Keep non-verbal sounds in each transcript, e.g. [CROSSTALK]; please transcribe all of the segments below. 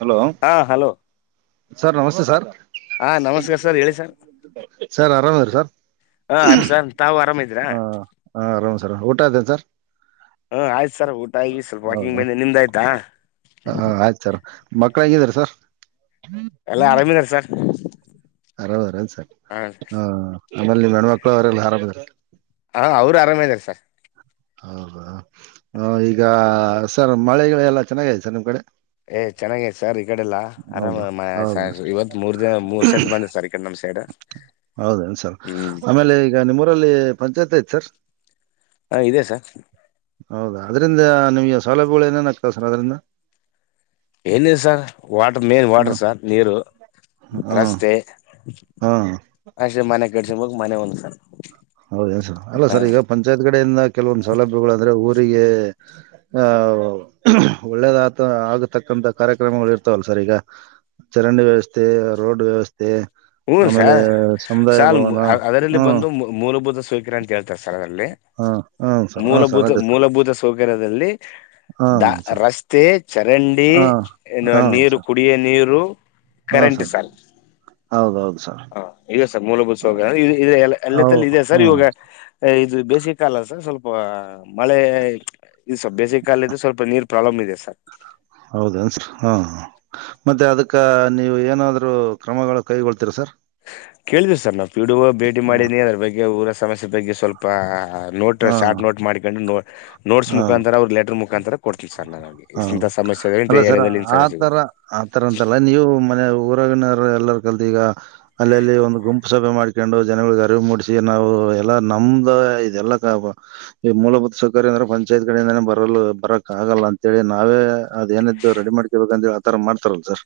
Hello ಹಾ, hello.. sir, ನಮಸ್ತೆ sir ಹಾ ನಮಸ್ಕಾರ ಸರ್ ಹೇಳಿ ಸರ್ ಸರ್ ಆರಾಮ್ಅದಿರ ಸರ್. ಹಾ ಆರಾಮ್ ಸರ್ ತಾವು ಆರಾಮ ಇದ್ದೀರಾ ಹ ಹಾ ಹ ಆರಾಮ್ ಸರ್ ಊಟ ಆಯ್ತನ ಸರ್, ಹ್ಮ ಆಯ್ತು ಸರ್ ಊಟ ಆಗ ಸ್ವಲ್ಪ ವಾಕಿಂಗ್ ಹೌದಾ ಬಂದನಿ., ನಿಮ್ದಾಯ್ತಾ, ಮಕ್ಳ ಹೆಂಗಿದಿದ್ದಾರೆ ಸರ್, ಎಲ್ಲಾ ಆರಾಮಿದಾರ ಸಾರ್, ಅರಮ್ ಇದಾರೆ ಸರ್ ಹಾ... ಆಮೇಲ್ಲಿ ಮಣ್ಮಕ್ಳು ಅವರೆಲ್ಲಾ ಆರಾಮಾರ [UNINTELLIGIBLE] ಹಾ, ಅವರು ಆರಾಮ ಅದಾರ ಸರ್, ಹೌದಾ, ಈಗ ಸರ್ ಮಳೆಗಳ ಎಲ್ಲ ಚೆನ್ನಾಗೈತೆ ಸರ್ ನಿಮ್ ಕಡೆ. ಏ ಚೆನ್ನಾಗೇ ಸರ್, ಕಡೆಲ್ಲಾ ಆರಾಮ ಹೌದು, ಹೌದ ಇವತ್ ಮೂರ್ ದಿನ ಮೂರ್ ಸತಿ ಬಂದ ಸರ್ ಈ ಕಡೆ ನಮ್ ಸೈಡ್ ಹೌದೇನ್ ಸರ್ ಹ್ಮ್ ಆಮೇಲೆ ಈಗ ನಿಮ್ಮೂರಲ್ಲಿ ಪಂಚಾಯತ್ ಯ್ತ್ ಸರ್., ಹಾ, ಇದೆ ಸರ್, ಹೌದಾ ಅದರಿಂದ ನಿಮ್ಗೆ ಸೌಲಭ್ಯಗಳು ಏನೇನ್ ಆಗ್ತದೆ ಸರ್ ಅದರಿಂದ. ಏನ ಲಸರ್, ವಾಟರ್ ಮೇನ್ ಹಾಂ ವಾಟರ್ ಸರ್ ನೀರು ಹಾಂ ರಸ್ತೆ ಹಾಂ ಅಷೆ ಮನೆ ಎಡ್ಶಿಕ್ ಮನೆ ಒಂದು ಸರ್ ಹೌದ ಸ ಅಲ್ಲ ಹ ಸರ್ ಈಗ ಪಂಚಾಯತ್ ಕಡೆಯಿಂದ ಕೆಲವೊಂದ್ ಸೌಲಭ್ಯಗಳು ಅಂದ್ರೆ ಊ ರಿಗೆ ಆ ಒಳ್ಳೇದತ ಆಗತಕ್ಕಂತಥ ಕಾರ್ಯಕ್ರಮಗಳು ಇರ್ತಾವಲ್ಲ ಸರ್ ಈಗ ಚರಂಡಿ ವ್ಯವಸ್ಥೆ ರೋಡ್ ವ್ಯವ ಹ್ಮ ಸರ್ ಸಲ್ ಭವನ ಅದರಲ್ಲಿ ಹ್ಮ್ ಬಂದು ಮೂರು ಮುದು ಸ್ವೀಕರ್ಣ್ ಕೇಳ್ತಾರ್ ಸರ್ ಅದ್ರಲ್ಲಿ ಹಾ ಹನ್ ಸರ್ ಹಾ ಸರ್ ಅದೇ ಸರ್ ನಗರದಲ್ಲಿ ದ ಹ್ಮ್ ಸರ್ ರಸ್ತೆ ಚರಂಡಿ ಹಾ ಏನ್ ಹಾ ನೀರು ಸರ್ ಕುಡಿಯ ನೀರು ಕರೆಂಟ್ ಸರ್ ಹೌದೌದು ಸರ್ ಹಾ ಇದೆ ಸರ್ ಮೂಲಭೂತಸವಾಗ ಇದೆ ಇದೆ ಹೌ ಎಲ್ಲತ್ತಲ್ಲಿ ಇದೆಯ ಸರ್ ಹ್ಮ್ ಇವಾಗ ಇದು ಬೇಸಿಗೆ ಕಾಲ ಸರ್ ಸ್ವಲ್ಪ ಮಳೆ ಇದು ಸ ಬೇಸಿಗೆ ಕಾಲ್ ಸ್ವಲ್ಪ ನೀರ್ ಪ್ರಾಬ್ಲಮ್ ಇದೆ ಸರ್ ಹೌದ ಸ ಹಾ ಮತ್ತೆ ಅದಕ್ಕ ನೀವು ಏನಾದ್ರು ಕ್ರಮಗಳು ಕೈಗೊಳ್ತೀರ ಸರ್ ಕೇಳಿದಿವಿ ಸರ್ ನಾವು ಪಿಡಿಓ ಭೇಟಿ ಮಾಡಿದ ನೀ ಅದ್ರ ಬಗ್ಗೆ ಊರ ಸಮಸ್ಯೆ ಬಗ್ಗೆ ಸ್ವಲ್ಪ ನೋಟ್ ಶಾರ್ಟ್ ನೋಟ್ ಮಾಡ್ಕೊಂಡು ನೋ ನೋಟ್ಸ್ ಹ ಮುಖಾಂತರ ಅವ್ರ ಲೆಟರ್ ಮುಖಾಂತರ ಕೊಡ್ತೀವಿ ಸರ್ ನಾನು ಅವ್ರಿಗೆ ಹ ಇಂಥ ಸಮಸ್ಯೆ ಇದೆ ಇಂಥ ಅಲ್ಲ ಸರ್ ಏರಿಯಾದಲ್ಲಿ ಇಂಥ ಸಮಸ್ಯೆ ಇದೆ ಆತರ ಆತರ ಅಂತಲ್ಲ ನೀವು ಮನ ಊರವಿನರು ಎಲ್ಲರು ಕಲ್ ಈಗ ಅಲ್ಲಲ್ಲಿ ಒಂದು ಗುಂಪು ಸಭೆ ಮಾಡ್ಕೊಂಡು ಜನಗಳಿಗೆ ಅರಿವು ಮೂಡಿಸಿ ನಾವು ಎಲ್ಲಾ ನಮ್ದ ಇದೆಲ್ಲ ಈ ಮೂಲಭೂತ ಸೊ ಬರೆ ಅಂದ್ರ ಪಂಚಾಯತ್ ಕಡಿಂದೇ ಬರಲ್ ಬರಕ್ ಆಗಲ್ಲ ಅಂತೇಳಿ ನಾವೇ ಅದೇನಿದ್ದು ರೆಡಿ ಮಾಡ್ಕರ್ಬೇಕ ಅಂತಿ ಆತರ ಮಾಡ್ತಾರಲ್ಲ ಸರ್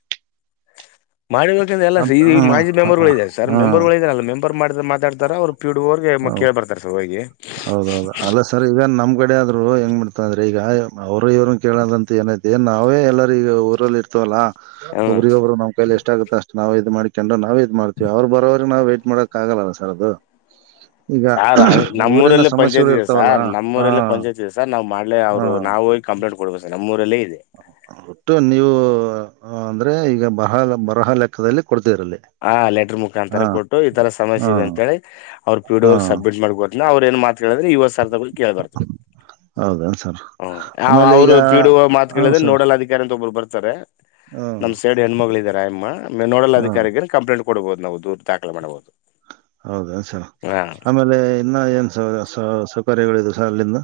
ಮಾಡಿರಕ ಎಲ್ಲ ಸ ಈ ಅಂತ- ಹಾ ಮಾಜಿ ಹಾ, ಹಾ, ಮೆಂಬರ್ಗಳು ಇದಾರೆ ಸರ್ ಹಾ, ಮೆಂಬರ್ ಗಳು ಇದಾರೆ ಅ ಮಂಮ್ ಬರ್ ಮಾಡಿದ ಮಾತಾಡ್ತಾರ ಅವ್ರ ಪಿಡಿಓ ಹೌ- ಕೇಳ್ ಬರ್ತಾರೆ ಸರ್ ಹೋಗಿ ಹೌದೌದು ಅಲ್ಲ ಸರ್ ಈಗ ನಮ್ ಮ್ಮ್ ಕಡೆ ಆದ್ರು ಹೆಂಗ ಮಾಡ್ತಂದ್ರೆ ಈಗ ಅವರು ಇವ್ರನ್ ಕೇಳದಂತ ಏನೈತಿ ನಾವೇ ಎಲ್ಲಾರ ಈಗ ಊರಲ್ಲಿ ಇರ್ತಿವಲ್ಲ ಒಬ್ಬರಿಗೊಬ್ರು ನಮ್ ಕೈಲಿ ಎಷ್ಟ ಆಗುತ್ತೆ ಅಷ್ಟ ನಾವ್ ಇದ್ ಮಾಡಿ ಕಂಡ್ ನಾವ್ ಇದ್ ಮಾಡ್ತೀವಿ ಅವ್ರು ಬರೋರಿಗೆ ನಾವ್ ವೈಟ್ ಮಾಡಕ್ ಆಗಲ್ಲ ಸರ್ ಅದು ಈಗ ಊರಿನ ನಮ್ಮೂರಲ್ಲಿ ಸಮಸ್ಯೆಗಳು ಪಂಚಾಯಿತಿ ಇದೆ ಇರ್ತಾವಲ್ಲ ಸರ್ ಹಾ ನಮ್ಮೂರಲ್ಲಿ ಪಂಚಾಯತ್ತಿ ಇದೆ ಸರ್ ನಾವ್ ಮಾಡ್ಲೆ ಹಾ ಅವ್ರು ನಾವೋಗ ಕಂಪ್ಲೇಂಟ್ ಕೊಡ್ಬೇಕ ಸರ್ ನಮ್ಮೂರಲ್ಲೇ ಇದೆ ಒಟ್ಟು ನೀವು ಅ ಅಂದ್ರೆ ಈಗ ಬಹದ ಬರಹ ಲೆಕ್ಕದಲ್ಲಿ ಕೊಡ್ತಿದ್ರಲ್ಲಿ ಹಾ ಲೆಟರ್ ಮುಖಾಂತರ ಹಾ ಕೊಟ್ಟು ಈ ತರ ಹಾ ಸಮಸ್ಯೆ ಇದೆ ಅಂತೇಳಿ ಅವ್ರ ಪಿಡಿಓ ಹಾ ಅವ್ರಿಗೆ ಸಬ್ಮೀಟ್ ಮಾಡಬದು [UNINTELLIGIBLE] ಅವ್ರ ಏನ್ ಮಾತ ಹೇಳಿದ್ರ ಈವ [UNINTELLIGIBLE] ಕೇಳ ಬರ್ತವೆ ಹೌದೇನ್ ಸರ್ ಆಮೇಲೆ ಅವರು ಈಗ ಪೀುವ ಹ ಮಾತುಿದ್ರೆ ಸರ್ ನೋಡಲ್ ಅಧಿಕಾರಿಂತ ಒರು ಬರ್ತಾರೆ ತಾರೆ ಹ್ಮ್ ನಮ್ ಸೇಡ್ ಹೆಣ್ಮಗಳು ಇದಾರೆ ಅಮ್ಮ ನೋಡಲ್ಲ ಹ್ಮ್ ಅದಕ್ಕೆ ಕಂಪ್ಲೇಟ್ ಕೊಡಬಹುದು ನಾವು ದೂರ್ ದಾಖಲ ಮಾಡಬಹುದು ಹೌದ ಸ ಹಾ ಆಮೇಲೆ ಇನ್ನ ಏನ್ಸ ಸೌಕರ್ಯಗಳು ಅಲ್ಲಿಂದ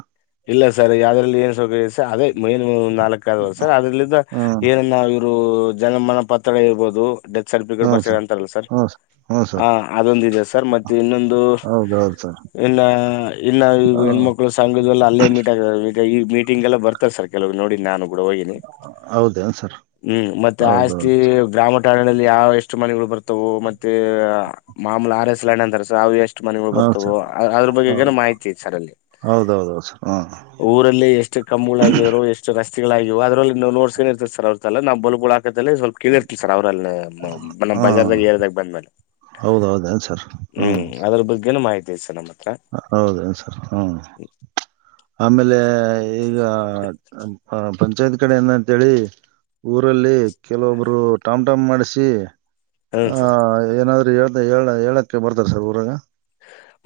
ಇಲ್ಲ ಸರ್ ಯಾವದ್ರಲ್ಲಿ ಏನ್ ಸೌಕರ್ಯ ಸರ್ ಅದೇ [UNINTELLIGIBLE] ಮೈನ್ ನಾಲ್ಕ ಆದ ವರ್ಷ ಅದ್ರಲಿಂದ ಹ್ಮ್ ಏನನ್ನ ಇವರು ಜನಮನ ಪತ್ರ ಇರ್ಬಹದು ಡೆತ್ ಸರ್ಟಿಫಿಕೇಟ್ ಬರ್ ಅಂತಾರಲ್ಲ ಸರ್ ಹ್ಮ್ ಹ್ಮ್ ಹ ಸರ್ ಅದೊಂದು ಇದೆ ಸರ್ ಮತ್ತೆ ಇನ್ನೊಂದು ಹೌದೌದು ಸರ್ ಇನ್ನ ಇ ಹ ಹೆಣ್ಮಕ್ಕಳು ಸಂ [UNINTELLIGIBLE] ಮೀ ಆ ಈ ಮೀಟಂಗ ಎಲ್ಲ ಬರ್ತಾರೆ ಸರ್ ಕೆಲವ ನೋಡಿ ನು ಕಡ ಹೋಗನಿ ಹೌದೇನ್ ಸರ್ ಹ್ಮ್ ಮತ್ತ ಆಸ್ತಿ ಹೌದೌದು ಗ್ರಾಮಾಟ್ ಯಾವ ಎಷ್ಟು ಮನೆಗಳು ಬರುತ್ ಓ ಮತ್ತೆ ಮಾಮಲ ಆರ್ ಎಸ್ ಅಂತವು ಎಷ್ಟು [UNINTELLIGIBLE] ಷ್ಟ ಮನೆಗಳು ಹಾ ಬರ್ತವೋ ಸರ್ ಅದ್ರ ಬಗ್ಗೆ ಹ ಏನ ಮಾಹಿತಿ ಇ ಸರ ಅಲ್ಲಿ ಹೌದೌದು ಸರ್ ಹ್ಮ್ ಊರಲ್ಲಿ ಎಷ್ಟು ಕಂಬುಳಾಗಿದ್ರು ಎಷ್ಟು ಕಷ್ [UNINTELLIGIBLE] ಅದ್ರಲ್ಲಿ ನೋಡ್ಸ್ಕೊಂಡ ಇರ್ತ ಸರ್್ರಲ್ಲ ನ ಬ ಸ್ವಲ್ಪ ಕೇಳಿರ್ತ ಸರ್ ಅವ್ರಲ್ಲ ನಮ್ಮ್ ಹ್ಮ್ ಬಜಾರ್ದಾಗ ಏರದಾಗ ಬಂದ್ಮೇಲೆ ಹೌದೌದೇನು ಸರ್ ಹ್ಮ್ ಅದ್ರ ಬಗ್ಗೆ ನು ಮಾಹಿತಿ ಉೇಶ ನ ಮತ್ತು [INAUDIBLE] ಹೌದೇನ್ ಸರ್ ಹ್ಮ ಆಮೇಲೆ ಈಗ ಪಂಚಾಯತ್ ಕಡೆೆಯಇಂದ ಅಂತ್ ಹೇಳಿ ಊರಲ್ಲಿ ಕೆಲವೊಬ್ರು ಟಾಮ್ ಟಾಮ್ ಮಾಡಿಸಿ ಹ್ಮ್ ಹ ಸರ್ ಏನಾದ್ ಏಳ್ ಏಳಕ್ಕೆ ಬರ್ತಾರೆ ಸರ್ ಊರಾಗ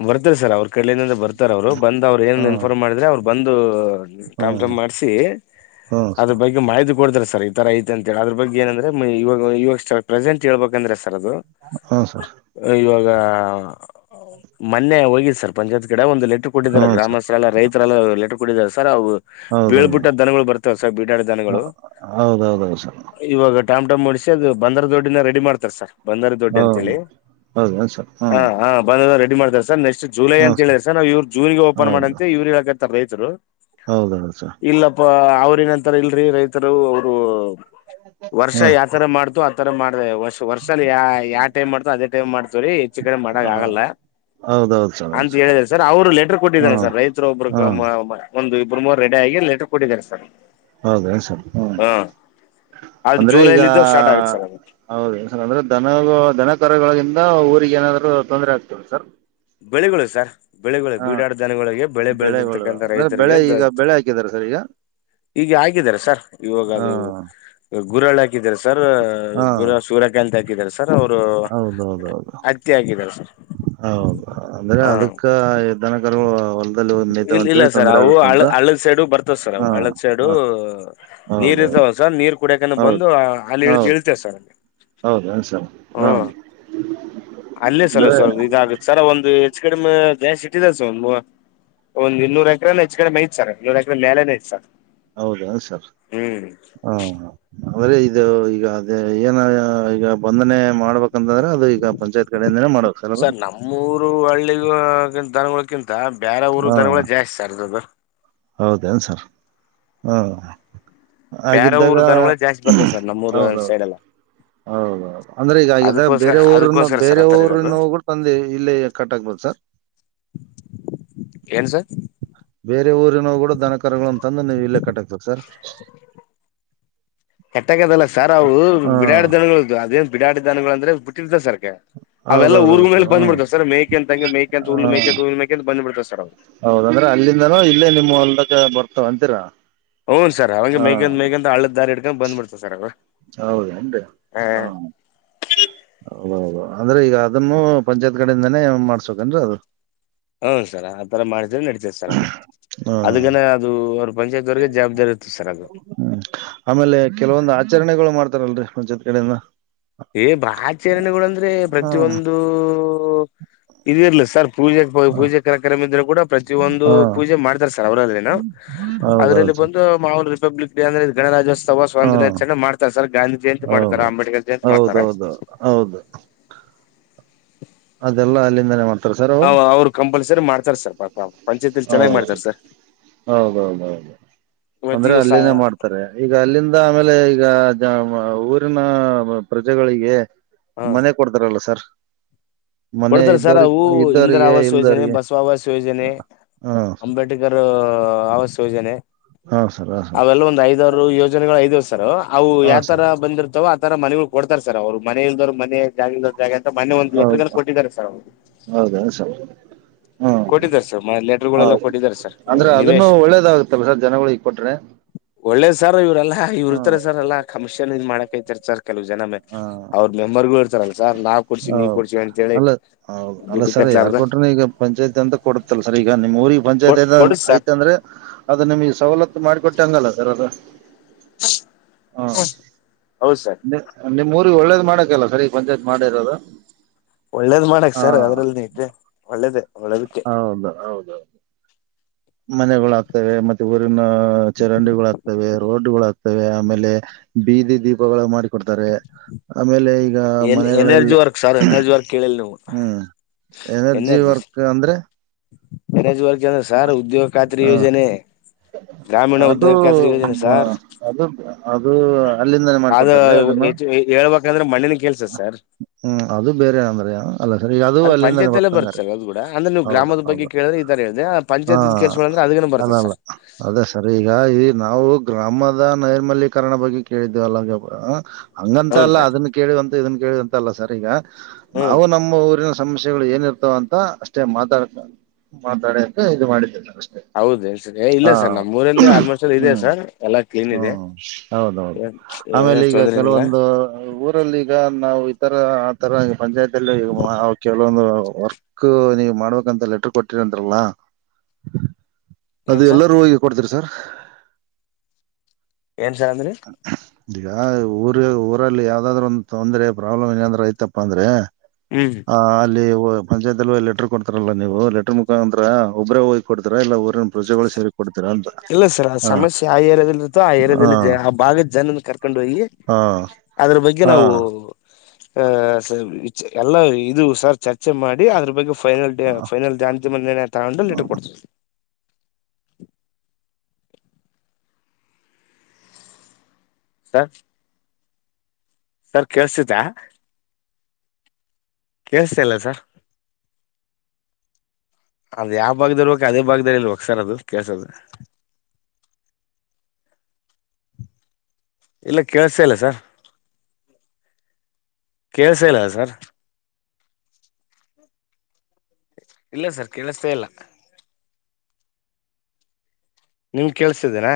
ಬರ್ತಾರೆ ಸರ್ ಅವ್ರ ಕಲ್ಲಿಂದ ಬರ್ತ ಅವರು ಬಂದ್ ಏನ್ ಹ್ಮ್ ಇನ್ಫಾರ್ಮ್ ಮಾಡಿದ್ರ ಅವ್ರರು ಒಂದು ಟಾಮ್ ಹ್ಮ್ ಟಾಮ್ ಮಾಡ್ಸಿ ಹ್ಮ್ ಅದ್ರ ಸರ್ ಬಗ್ಗೆ ಮಾಹಿತಿ ಕೊಡ್ತಾರೆ ಸರ್ ತರ ಐತೆ ಅಂತ ಹೇಳ ಅದ್ರ ಬಗ್ ಏನಂದ್ರೆ ಇವಾಗ ಇವಾಗ ಪ್ರೆಸೆಂಟ್ ಹಳ್ಬೇಕಂದ್ರೆ ದು ಹ್ಮ್ ಸರ್ ಇವಾಗ ಹಾ ಮೊನ್ನೆ ಹೋಗಿ [UNINTELLIGIBLE] ಗಿಡ ಒಂದು ಲೆಟರ್ ಕೊಟ್ಟಿದ್ದಾರೆ ಹ್ಮ್ ಸರ್ ಗ್ರಾಮಸ್ಥರು ಎಲ್ಲ ರೈತರೆಲ್ಲ ಲೆಟರ್ ಕೊಟ್ಟಿದಾರೆ ಸರ್ ಅವು ಹೌದೌದು ಬೀಳ್ಬಿಟ್ಟ ದನಗಳು ಬರ್ತಾವ ಬೀಡಾಡ ದನಗಳು ಹ- ಹೌದೌದೌದು ಸರ್ ಇವಾಗ ಟಾಮ್ಟ್ ಓಡಿಸಿ ಅದು ಬಂದ್ರ ದೊಡ್ಡಿನ ರೆಡಿ ಮಾಡ್ತಾರೆ ಸರ್ ಬಂದಾರ ದೊಡ್ಡಿ ಹ್ಮ್ ಅಂತೇಳಿ ಹೌದೇನು ಸರ್ ಹಾ ಹ್ಮ್ ಹಾ ರೆಡಿ ಮಾಡತಾರೆ ಸರ್ ನೆಕ್ಸ್ ಜುಲೈ ಅಂತ ಹೇಳ್ಯಾರ ಸರ್ ನಾವು ಜೂನ್ಗೆ ಓಪನ ಹೌದು ಮಾಡಂತ ಇವ್ರ್ ಹೇಳ ಕತ್ತಾರ ರೈತರು ಹೌದೌದು ಸರ್ ಇಲ್ಲಪ್ಪ ಅವ್ರನಂತರ ಇಲ್ರರಿ ರೈತರು ಅವರು ವರ್ಷ ಹ್ಞೂ ಯಾವತರ ಮಾಡ್ತೀವೋ ಅತರ ಮಾಡ್ರಿ ವರ್ಷ ಯಾವ್ ಟೈಮ್ಗೆ ಮಾಡ್ತೀವೋ ಅದೇ ಟೈಮ್ಗೆ ಮಾಡ್ರಿ ಹೆಚ್ಚು ಕಮ್ಮಿ ಮಾಡಕ್ಕಾಗಲ್ಲ ಹೌದೌದು ಸರ್ ಅಂತ ಹೌದು ಹೇಳಿದ್ರ ಸರ್ ಅವರು ಲೆಟರ್ ಹ್ಞೂ ಕೊಟ್ಟಿದಾರೆ ಸರ್ ರೈತರು ಒಬ್ಬರು ಹ್ಞೂ ಒಂದು ಇಬ್ರು ಮೂರು ರೆಡಿ ಆಗಿ ಲೆಟರ್ ಕೊಟ್ಟಿದ್ದಾರೆ ಸರ್ ಹೌದ ಸರ್ ಹಾ ಅದು ಅಂದ್ರೆ ಈಗ ಜುಲೈಲಿದ್ದು ಸ್ಟಾರ್ಟ್ ಆಗುತ್ತೆ ಸರ್ ಅದು ಹೌದ ಸರ್ ಅಂದ್ರೆ ದನ ದನ ಕರುಗಳಗ ಊರಿಗೆ ಏನಾದ್ರು ತೊಂದ್ರೆ ಆಗ್ತದ ಸರ್ ಬೆಳಿಗಳು ಸರ್ ಬೆಳೆಗಳೊಳಗ್ ಹ ಬೀಡಾಡ ದನಗಳಳಿಗೆ ಬೆಳೆ ಬೆಳೆಗಳು ಬೆಳೆದಿರ್ತಕ್ಕಂಥ ಅಂದ್ರೆ ರೈತರಿಗೆ ಬೆಳೆ ಈಗ ದತ್ತು ಬೆಳೆ ಹಾಕಿದಾರ ಸರ್ ಈಗ ಈಗ ಹಾಕಿದ್ದಾರೆ ಸರ್ ಇವಾಗ ಹ ಅದು ಗುರಾಳ ಹಾಕಿದಿದ್ದಾರೆ ಸರ್ ಹಾ ಗುರು ಸೂರ್ಯಕಂತ ಹಾಕ ಸರ್ ಅವರು ಹತ್ತಿ ಹಾಕೀದ್ದಾರೆ ಸರ್ ಹಾ ಅಂದ್ರೆ ಅದಕ್ಕ ದನ ಕರು ಇಲ್ಲ ಇಲ್ಲ ಸರ್ ಅವು ಹ ಹಳದ್ ಸೈಡು ಬರ್ತವ್ ಸರ್ ಅವು ಹಾ ಹಳದ್ ಸೈಡು ಹ ನೀರ್ ಹೌದೌದು ಇರ್ತಾವ ಸರ್ ನೀರ್ ಕುಡಿಯಕ ಬಂದು ಅಲ್ಲಿ ಇಲ್ಲಿತವೇ ಸರ್ ಹೌದ ಸರ್ ಹಾ ಹ್ಮ್ ಅಲ್ಲೇ ಸರ್ ಅಂದ್ರೆ ಇದ ಸರ ಒಂದು ಹೆಚ್ಚ ಕಡೆಮ ಗ್ಯಾಸ್ ಇಟ್ಟಿದ ಸರ್ ಒಂದ ಒಂದ ಇನ್ನೂರು ಎಕರೆನ ಹೆಚ್ಚು ಕಡೆಮೆ ಐತ್ ಸರ್ ಇನ್ನೂರು ಎಕ್ರೆ ಐತ್ ಸರ್ ಹೌದಾ ಸರ್ ಹ್ಮ್ ಹಾ ಅಂದ್ರ ಇದು ಈಗ ಅದೇ ಏನ ಈಗ ಬಂಧನೆ ಮಾಡ್ಬೇಕ ಅಂತ ಅಂದರ್ ಅದು ಈಗ ಪಂಚಾಯತ್ ಕಡೆಯಿಂದ ಮಾಡಬೇಕ ಅಲ್ವಾ ಸರ್ ನಮ್ಮೂರು ಹಳ್ಳಿಗ ದನಗಳಕಿಂತ ಬೇರೆ ಊರು ದನಗಳು ಜಾಸ್ತಿ [UNINTELLIGIBLE] ಹೌದೇನು ಸರ್ ಹಾ ಬೇರೆ ಹಾಗಿದ್ದಾಗ ಊರ್ ದನಗಳ ಜಾಸ್ತಿ ಬರ್ತವೆ ಸರ್ ನಮ್ಮೂರ್ ಹೌದೌದು ಸೈಡ್ ಎಲ್ಲಾ ಹೌದೌದು ಅಂದ್ರೆ ಈಗಾಗಿದೆ ಬೇರೆ ಊರನ್ನ ಅದಕ್ಕೋಸ್ಕರ ಸರ್ ಬೇರೆ ಆತರ ಇರೋದು ಊ್ರನ ಹೋಗ ತಂದೆ ಇಲ್ಲಿ ಕಟ್ಕ್ಬದು ಸರ್ ಏನ್ ಸರ್ [UNINTELLIGIBLE] ಊರಿನ ಕೂಡ ಧನ ಗಳುಂತ ತಂದು ನೀವು ಇಲ್ಲೇ ಕಟ್ಟಗಬೋಧು ಸರ್ ಕೆಟ್ಟಾಗದಲ್ಲ ಸಾರ್ ಅವವು ಹಾ ಬಿಡಾಡ್ದ ಅದೆಂತ [INAUDIBLE] ಬೀಡಾಧು ಅಂದ್ರೆ ಬಿಟ್ಟಿರ್ತ ಸರ್ೆ ಅವೆಲ್ಲ. ಹೌದೌದೌದು ಊರುಗಳಲ್ಲ ಸರ್ ಬಂದ್ ಹ್ಮ್ ಬಿಡ್ತ ಸರ್ ಮೇಕೆಂತಂಗ ಮೇಕ ಅಂತ ಉರುಲ್ ಹ ಮೇಕಂತ ಉ ಮೇಕಂತ ಬಂದ್ಬಡ್ತ ಸರ್ ಅವ ಹೌದಂದ್ರೆ ಅಲ್ಲಿಂದನೂ ಇಲ್ಲೇ ನಿಮ್ಮ್ ಹೊಲ್ಕ್ಕ ಬರ್ ಅಂತೀರಾ ಹ್ನ್ ಸ ಅವಾಗ ಹಾ ಮೈಗಂದ ಮೈಗಂತ ಅಳ್ಳದ ದಾರಿ ಇಡ್ಕೊಂಡು ಬಂದ್ಬಡ್ತವ ಸರ್ ಅವಾಗ ಹೌದನ್ರಿ ಹಾ ಹೌದೌದ ಅಂದ್ರೆ ಈಗ ಅದನ್ನು ಪಂಚಾಯತ್ ಕಡಿಂದಾನೇ ಮಾಡ್ಸ್ಕೇನ್ರ ಅದು ಹೌನ್ ಸರ್ ಆತರ ಮಾಡಿದ ನಡತೇದ ಸರ್ ಅದು ಹಾ ಅದಗನ ಅದು ಪಂಚಾಯತ್ ಅವ್ರಿಗೆ ಜವಾಬ್ದಾರಿ ಇರ್ತದೆ ಸರ್ ಅದು ಹ್ಮ್ ಆಮೇಲೆ ಕೆಲವೊಂದು ಆಚರಣೆಗಳು ಮಾಡ್ತಾರೆ ಮಾಡ್ತಾರಲ್ರಿ ಜೊತೆಗಡೆಯಿಂದ [UNINTELLIGIBLE] ಏ ಬ್ರಹಾಚರಣೆಗಳುಂದ್ರೆ ಹ ಪ್ರತಿಯೊಂದು ಇರಿಯರ್ಲ್ಲ ಸರ್ ಪೂಜೆ ಪೂಜೆ ಹಾ ಕಾರ್ಯಕ್ರಮ ಇದ್ರರು ಕೂಡ ಪ್ರತಿಯೊಂದು ಪೂಜೆ ಮಾಡ್ತಾರ ಸರ್ ಅವರಲ್ಲಿ ನಾವು ಅದರಲ್ಲಿ ಹೌದೌದು ಸರ್ ಬಂದು [UNINTELLIGIBLE] ಅಂದ್ರೆ ಗಣರಾಜೋತ್ಸವ ಸ್ವ ಹಾ ನರ್ಚೆ ಮಾಡ್ತಾರೆ ಸರ್ ಗಾಧಿ ಜಯಂತಿ ಮಾಡ್ತಾರೆ ಹೌದು ಅಂಬೇಡ್ಕರ್ ಜಯಂತಿ ಮಾಡ್ತಾರೆ ಹೌದೌದು ಹೌದು ಅದೆಲ್ಲಾ ಅಲ್ಲಿಂದನೇ ಮಾಡ್ತಾರೆ ಸರ್ ಅವು ಹ ಅವ್ರು ಕಂಪಲ್ಸರಿ ಮಾಡ್ತಾರೆ [INAUDIBLE] ಹಾ ಚೆನ್ನಾಗಿ ಮಾಡ್ತಾರೆ ಸರ್ ಹೌದೌದ ಹೌದು [UNINTELLIGIBLE] ಇವತ್ತು ಅಂದ್ರೆ ದಿವಸ ಅಲ್ಲಿನೇ ಮಾಡ್ತಾರೆ ಈಗ ಅಲ್ಲಿಂದ ಆಮೇಲೆ ಈಗ ಊರಿನ ಪ್ರಜೆಗಳಿಗೆ ಮನೆ ಕೊಡ್ತಾರಲ್ಲ ಸರ್ ಮನೆ ಕೊಡ್ತಾರ ಸರ್ ಇದ್ದವ್ರಿಗೆ ಅವು ಇಂದ್ರ ಇದ್ದವರಿಗೆ ಆವಾಸ ಯೋಜನೆ ಇಲ್ದವ್ರಿಗೆ ಬಸವ ಹವಾಸ ಯೋಜನೆ ಹಾ ಸರ್ ಅಂಬೇಡ್ಕರ್ ಅವ್ಯ ಯೋಜನೆ ಹಾ ಸರ್ ಹಾ ಸರ್ ಅವೆಲ್ಲ ಒಂದ್ ಐದ್ವರು ಯೋಜನೆಗಳು ಐದ್ವ ಸರ್ ಅವು ಹಾ ಯಾವ ಸರ್ ತರ ಬಂದಿರ್ತಾವ ಆತರ ಮನೆ ಕೊಡ್ತಾರೆ ಸರ್ ಅವ್ರು ಮನೆ ಇಲ್ದವ್ ಮನೆ ಜಾಗ ಇಲ್ಲದೆ ಆಗಂತ ಮೊನ್ನೆ ಒಂದು ಲೆಟರ್ ಹೌದು ಹೌದಾ ಸರ್ ಹ್ಮ ಕೊಟ್ಟಿದ್ದಾರೆ ಸರ್ ಲೆಟರ್ಗಳೆಲ್ಲ ಹೌದು ಕೊಟ್ಟಿದ್ದಾರೆ ಸರ್ ಅಂದ್ರೆ ಅದನ್ನು ನಿವೇಶ್ ಒಳ್ಳೇದಾಗುತ್ತಲ್ಲ ಸರ್ ಜನಗಳಿಗೆ ಕೊಟ್ರೆ ಒಳ್ಳೇದ ಸರ್ ಇವ್ರಲ್ಲ ಹ ಇರ್ತಾರೆ ಸರ್ ಎಲ್ಲಾ ಕಮಿಷನ್ ಇದ್ ಮಾಡಕೈತರ್ ಸರ್ ಕೆಲವು ಜನ ಮ ಹ ಅವ್ರ ಮೆಂಬರ್ಗೂ ಹೇಳ್ತಾರಲ್ಲ ಸಾರ್ ನಾವ್ ಕೊಡ್ಸ ನೀ ಹೌದು ಕೊಡ್ಸ ಅಂತ ಹೇಳಿ ಅಲ್ಲ ದುಡ್ಡು ಕತ್ಲಾರ್ದ ನಂತ ಕೊಡುತ್ತಲ್ಲ ಸರ್ ಈಗ ನಿಮ್ ಊರಿಗೆ ಪಂಚಾಯತ್ ಐದ್ ಕೊಡ್ರಿ ಸರ್ ಐತಂದ್ರೆ ಅದದು ನಿಮಗೆ ಸವಲತ್ತು ಮಾಡಿಕೊಟ್ಟೆ ಹಂಗಲ್ಲ ಸರ್ ಅದು ಹ ಹೌದು ಸರ್ ನಿಮ್ ಊರಿಗೆ ಒಳ್ಳೇದ್ ಮಾಡಕಲ್ಲ ಸರಿ ಪಂಚಾಯತ್ ಮಾಡಿ ಇರೋದು ಒಳ್ಳೇದ್ ಮಾಡಕ್ ಸರ್ ಅದ್ರಲ್ಲ ಇದ್ದೆ ಒಳ್ಳೇದೇ ಹೌದು ಹೌದೌದು ಮನೆಗಳುಆಗ್ತವೆ ಮತ್ತೆ ಊರಿನ ಚರಂಡಿಗಳಾಗ್ತವೆ ರೋಡುಗಳೂಗ್ತವೆ ಆಮೇಲೆ ಬೀದಿ ದೀಪಗಳು ಮಾಡಿಕೊಡ್ತಾರೆ ಆಮೇಲೆ ಈ ಎನ್ energy work sir energy work ಕೇಳಿಲ್ಲ ನೀವು ಹ್ಮ್ ಎನರ್ಜಿ ವರ್ಕ್ ಅಂದ್ರೆ ಎನರ್ಜಿ ವರ್ಕ್ ಸರ್ ಉದ್ಯೋಗ ಕತ್ರಿ ಹ ಯೋಜನೆ ಗ್ರಾಮೀಣ ಅದು ಉದ್ಯೋಗ ಖಾತ್ರಿ ಯೋಜನೆ ಸಾರ್ ಅದು ಅದು ಅಲ್ಲಿಂದಾನೇ ಅದ ಮಾಡ್ಕೊಡ್ತಾರೀ ಅದನ್ನ ಹೇಳ್ಬೇಕಂದ್ರೆ ಮಣ್ಣಿನ ಕೆಲ್ಸ ಸರ್ ಹ್ಮ ಅದು ಬೇರೆಏಂದ್ರ ಅಲ್ಲ ಸರಿ ಈಗ ಅದು ಅಲ್ಲಿಂದಾನೇ ಪಂಚಾಯತ್ ಅಲ್ಲೇ ಬರುತ್ತೆ ಹಂಗಾದ್ರೆ ಸರ್ ಅದು ಕೂಡ ಅಂದ್ರೆ ನೀವು ಗ್ರಾಮದ ಬಗ್ಗೆೇಳಿದ್ರೆ ಈ ತರ ಹೇಳಿದೆೆ ಪಂಚಾಯತ್ ಕೆಸಗಳು ಅಲ್ಲಿಗೇನೇ ಅಲ್ಲ ಬರುತ್ತೆ ಅಲ್ಲ ಸರ್ ಅದೇ ಸರಿ ಈಗ ಈ ನಾವು ಗ್ರಾಮದ ನೈರ್ಮಲ್ಯೀಕರಣ ಬಗ್ಗೆ ಕೇಳಿದ್ದೇವಲ್ಲ ಹಂಗಂತ ಹೌನ್ ಅಲ್ಲ ಸರ್ ಅದನ್ನ ಕೇಳುವಂತ ಇದನ್ನ ಕೇಳಂತಲ್ಲ ಸರ್ ಈಗ ಹ್ಮ್ ನಾವು ನಮ್ಮ ಊರಿನ ಸಮಸ್ಯೆಗಳು ಏನಿರ್ತಾವ ಅಂತ ಅಷ್ಟೇ ಮಾತಾಡ್ ಮಾತಾಡಕ್ಕೆ ಇದು ಮಾಡಿದ್ದಿಲ್ಲ ಹೌದೇಳಿ ಸರ್ ಏ ಇಲ್ಲ ಸರ್ ನಮ್ಮ್ ಊರಲ್ಲಿ ಆಲ್ಮೋಸ್ಟ್ ಇದೆ ಹ್ಮ್ ಸರ್ ಎಲ್ಲಾ ಕ್ಲೀನ್ ಇದೆ ಹ್ಮ್ ಹೌದೌದು ಆಮೇಲೆ ಏನೇನ್ ಈಗ ತೊಂದ್ರನಿಲ್ಲ ಕೆಲವೊಂದು ಊರಲ್ಲಿ ಈಗ ನಾವು ಈ ತರ ಆ ತರ ಪಂಚಾಯತ್ ಅಲ್ಲಿ ಕೆಲವೊಂದು ವರ್ಕ್ ನೀವು ಮಾಡ್ಬೇಕಂತ ಲೆಟರ್ ಕೊಟ್ಟಿರಂತಲ್ಲ ಅದು ಏನ್ ಸರ್ ಎಲ್ಲರೂ ಹೋಗಿ ಕೊಡ್ತರಿ ಸರ್ ಏನ್ ಸಾರ್ ಅಂದ್ರಿ ಈಗ ಊರ ಊರಲ್ಲಿ ಯಾವ್ದಾದ್ರು ಒಂದ ತೊಂದ್ರರೆ ಪ್ರಾಬ್ಲಮ್ ಏನಾದ್ರ ಐತಪ್ಪ ಅಂದ್ರೆ ಹ್ಮ್ ಹ ಅಲ್ಲಿ ಪಂಚಾಯತ್ ಅಲ್ಲಿ ಲೆಟರ್ ಕೊಡ್ತಾರಲ್ಲಾ ನೀವು ಲೆಟರ್ ಮುಖಾಂದ್ರ ಒಬ್ರೇ ಹೋಗ್ ಕೊಡ್ತರ ಇಲ್ಲ ಊನ ಪ್ರಜೆಗಳು ಸೇರ್ ಇಲ್ಲ ಸರ್ ಆ ಸಮಸ್ಯೆ ಆ ಏರಿಯಾದಲ್ಲಿ ಇರ್ತ್ತೋ ಆ ಏರಿಯಾದಲ್ಲಿ ಆ ಭಾಗದ ಜನನ್ನ ಕರ್ಕೊಂಡು ಹೋಗಿ ಹ ಅದ್ರ ಬಗ್ಗೆ ಹ ನಾವು ಹ ಸ ಎಲ್ಲ ಇದು ಸರ್ ಚರ್ಚೆ ಮಾಡಿ ಅದ್ರ ಬಗ್ಗೆ ಫೈನಲ್ ಹ ಫೈನಲ್ ಜಾಂತ ಮ ತಗೊಂಡು ಲಿಟರ್ ಕೊಡ್ತವಿ ಸರ್ ಸರ್ ಕೇಳ್ಸಿತೈತ ಕೆಳ್ಸತ ಇಲ್ಲ ಸರ್ ಅದ ಯಾವ್ ಭಾಗದ ಇಲ್ವಕ್ ಅದೇ ಭಾಗ್ದದಲ್ಲಿ ಇಲ್ವಕ್ ಸರ್ ಅದು ಕೆಲ್ಸದ ಇಲ್ಲ ಕೇಳ್ಸ ಇಲ್ಲ ಸರ್ ಕೇಳ್ಸ ಇಲ್ಲ ಸರ್ ಇಲ್ಲ ಸರ್ ಕೆಳಸ್ತ ಇಲ್ಲ ನಿಮ್ ಕೇಳ್ಸಿದ್ದೇನಾ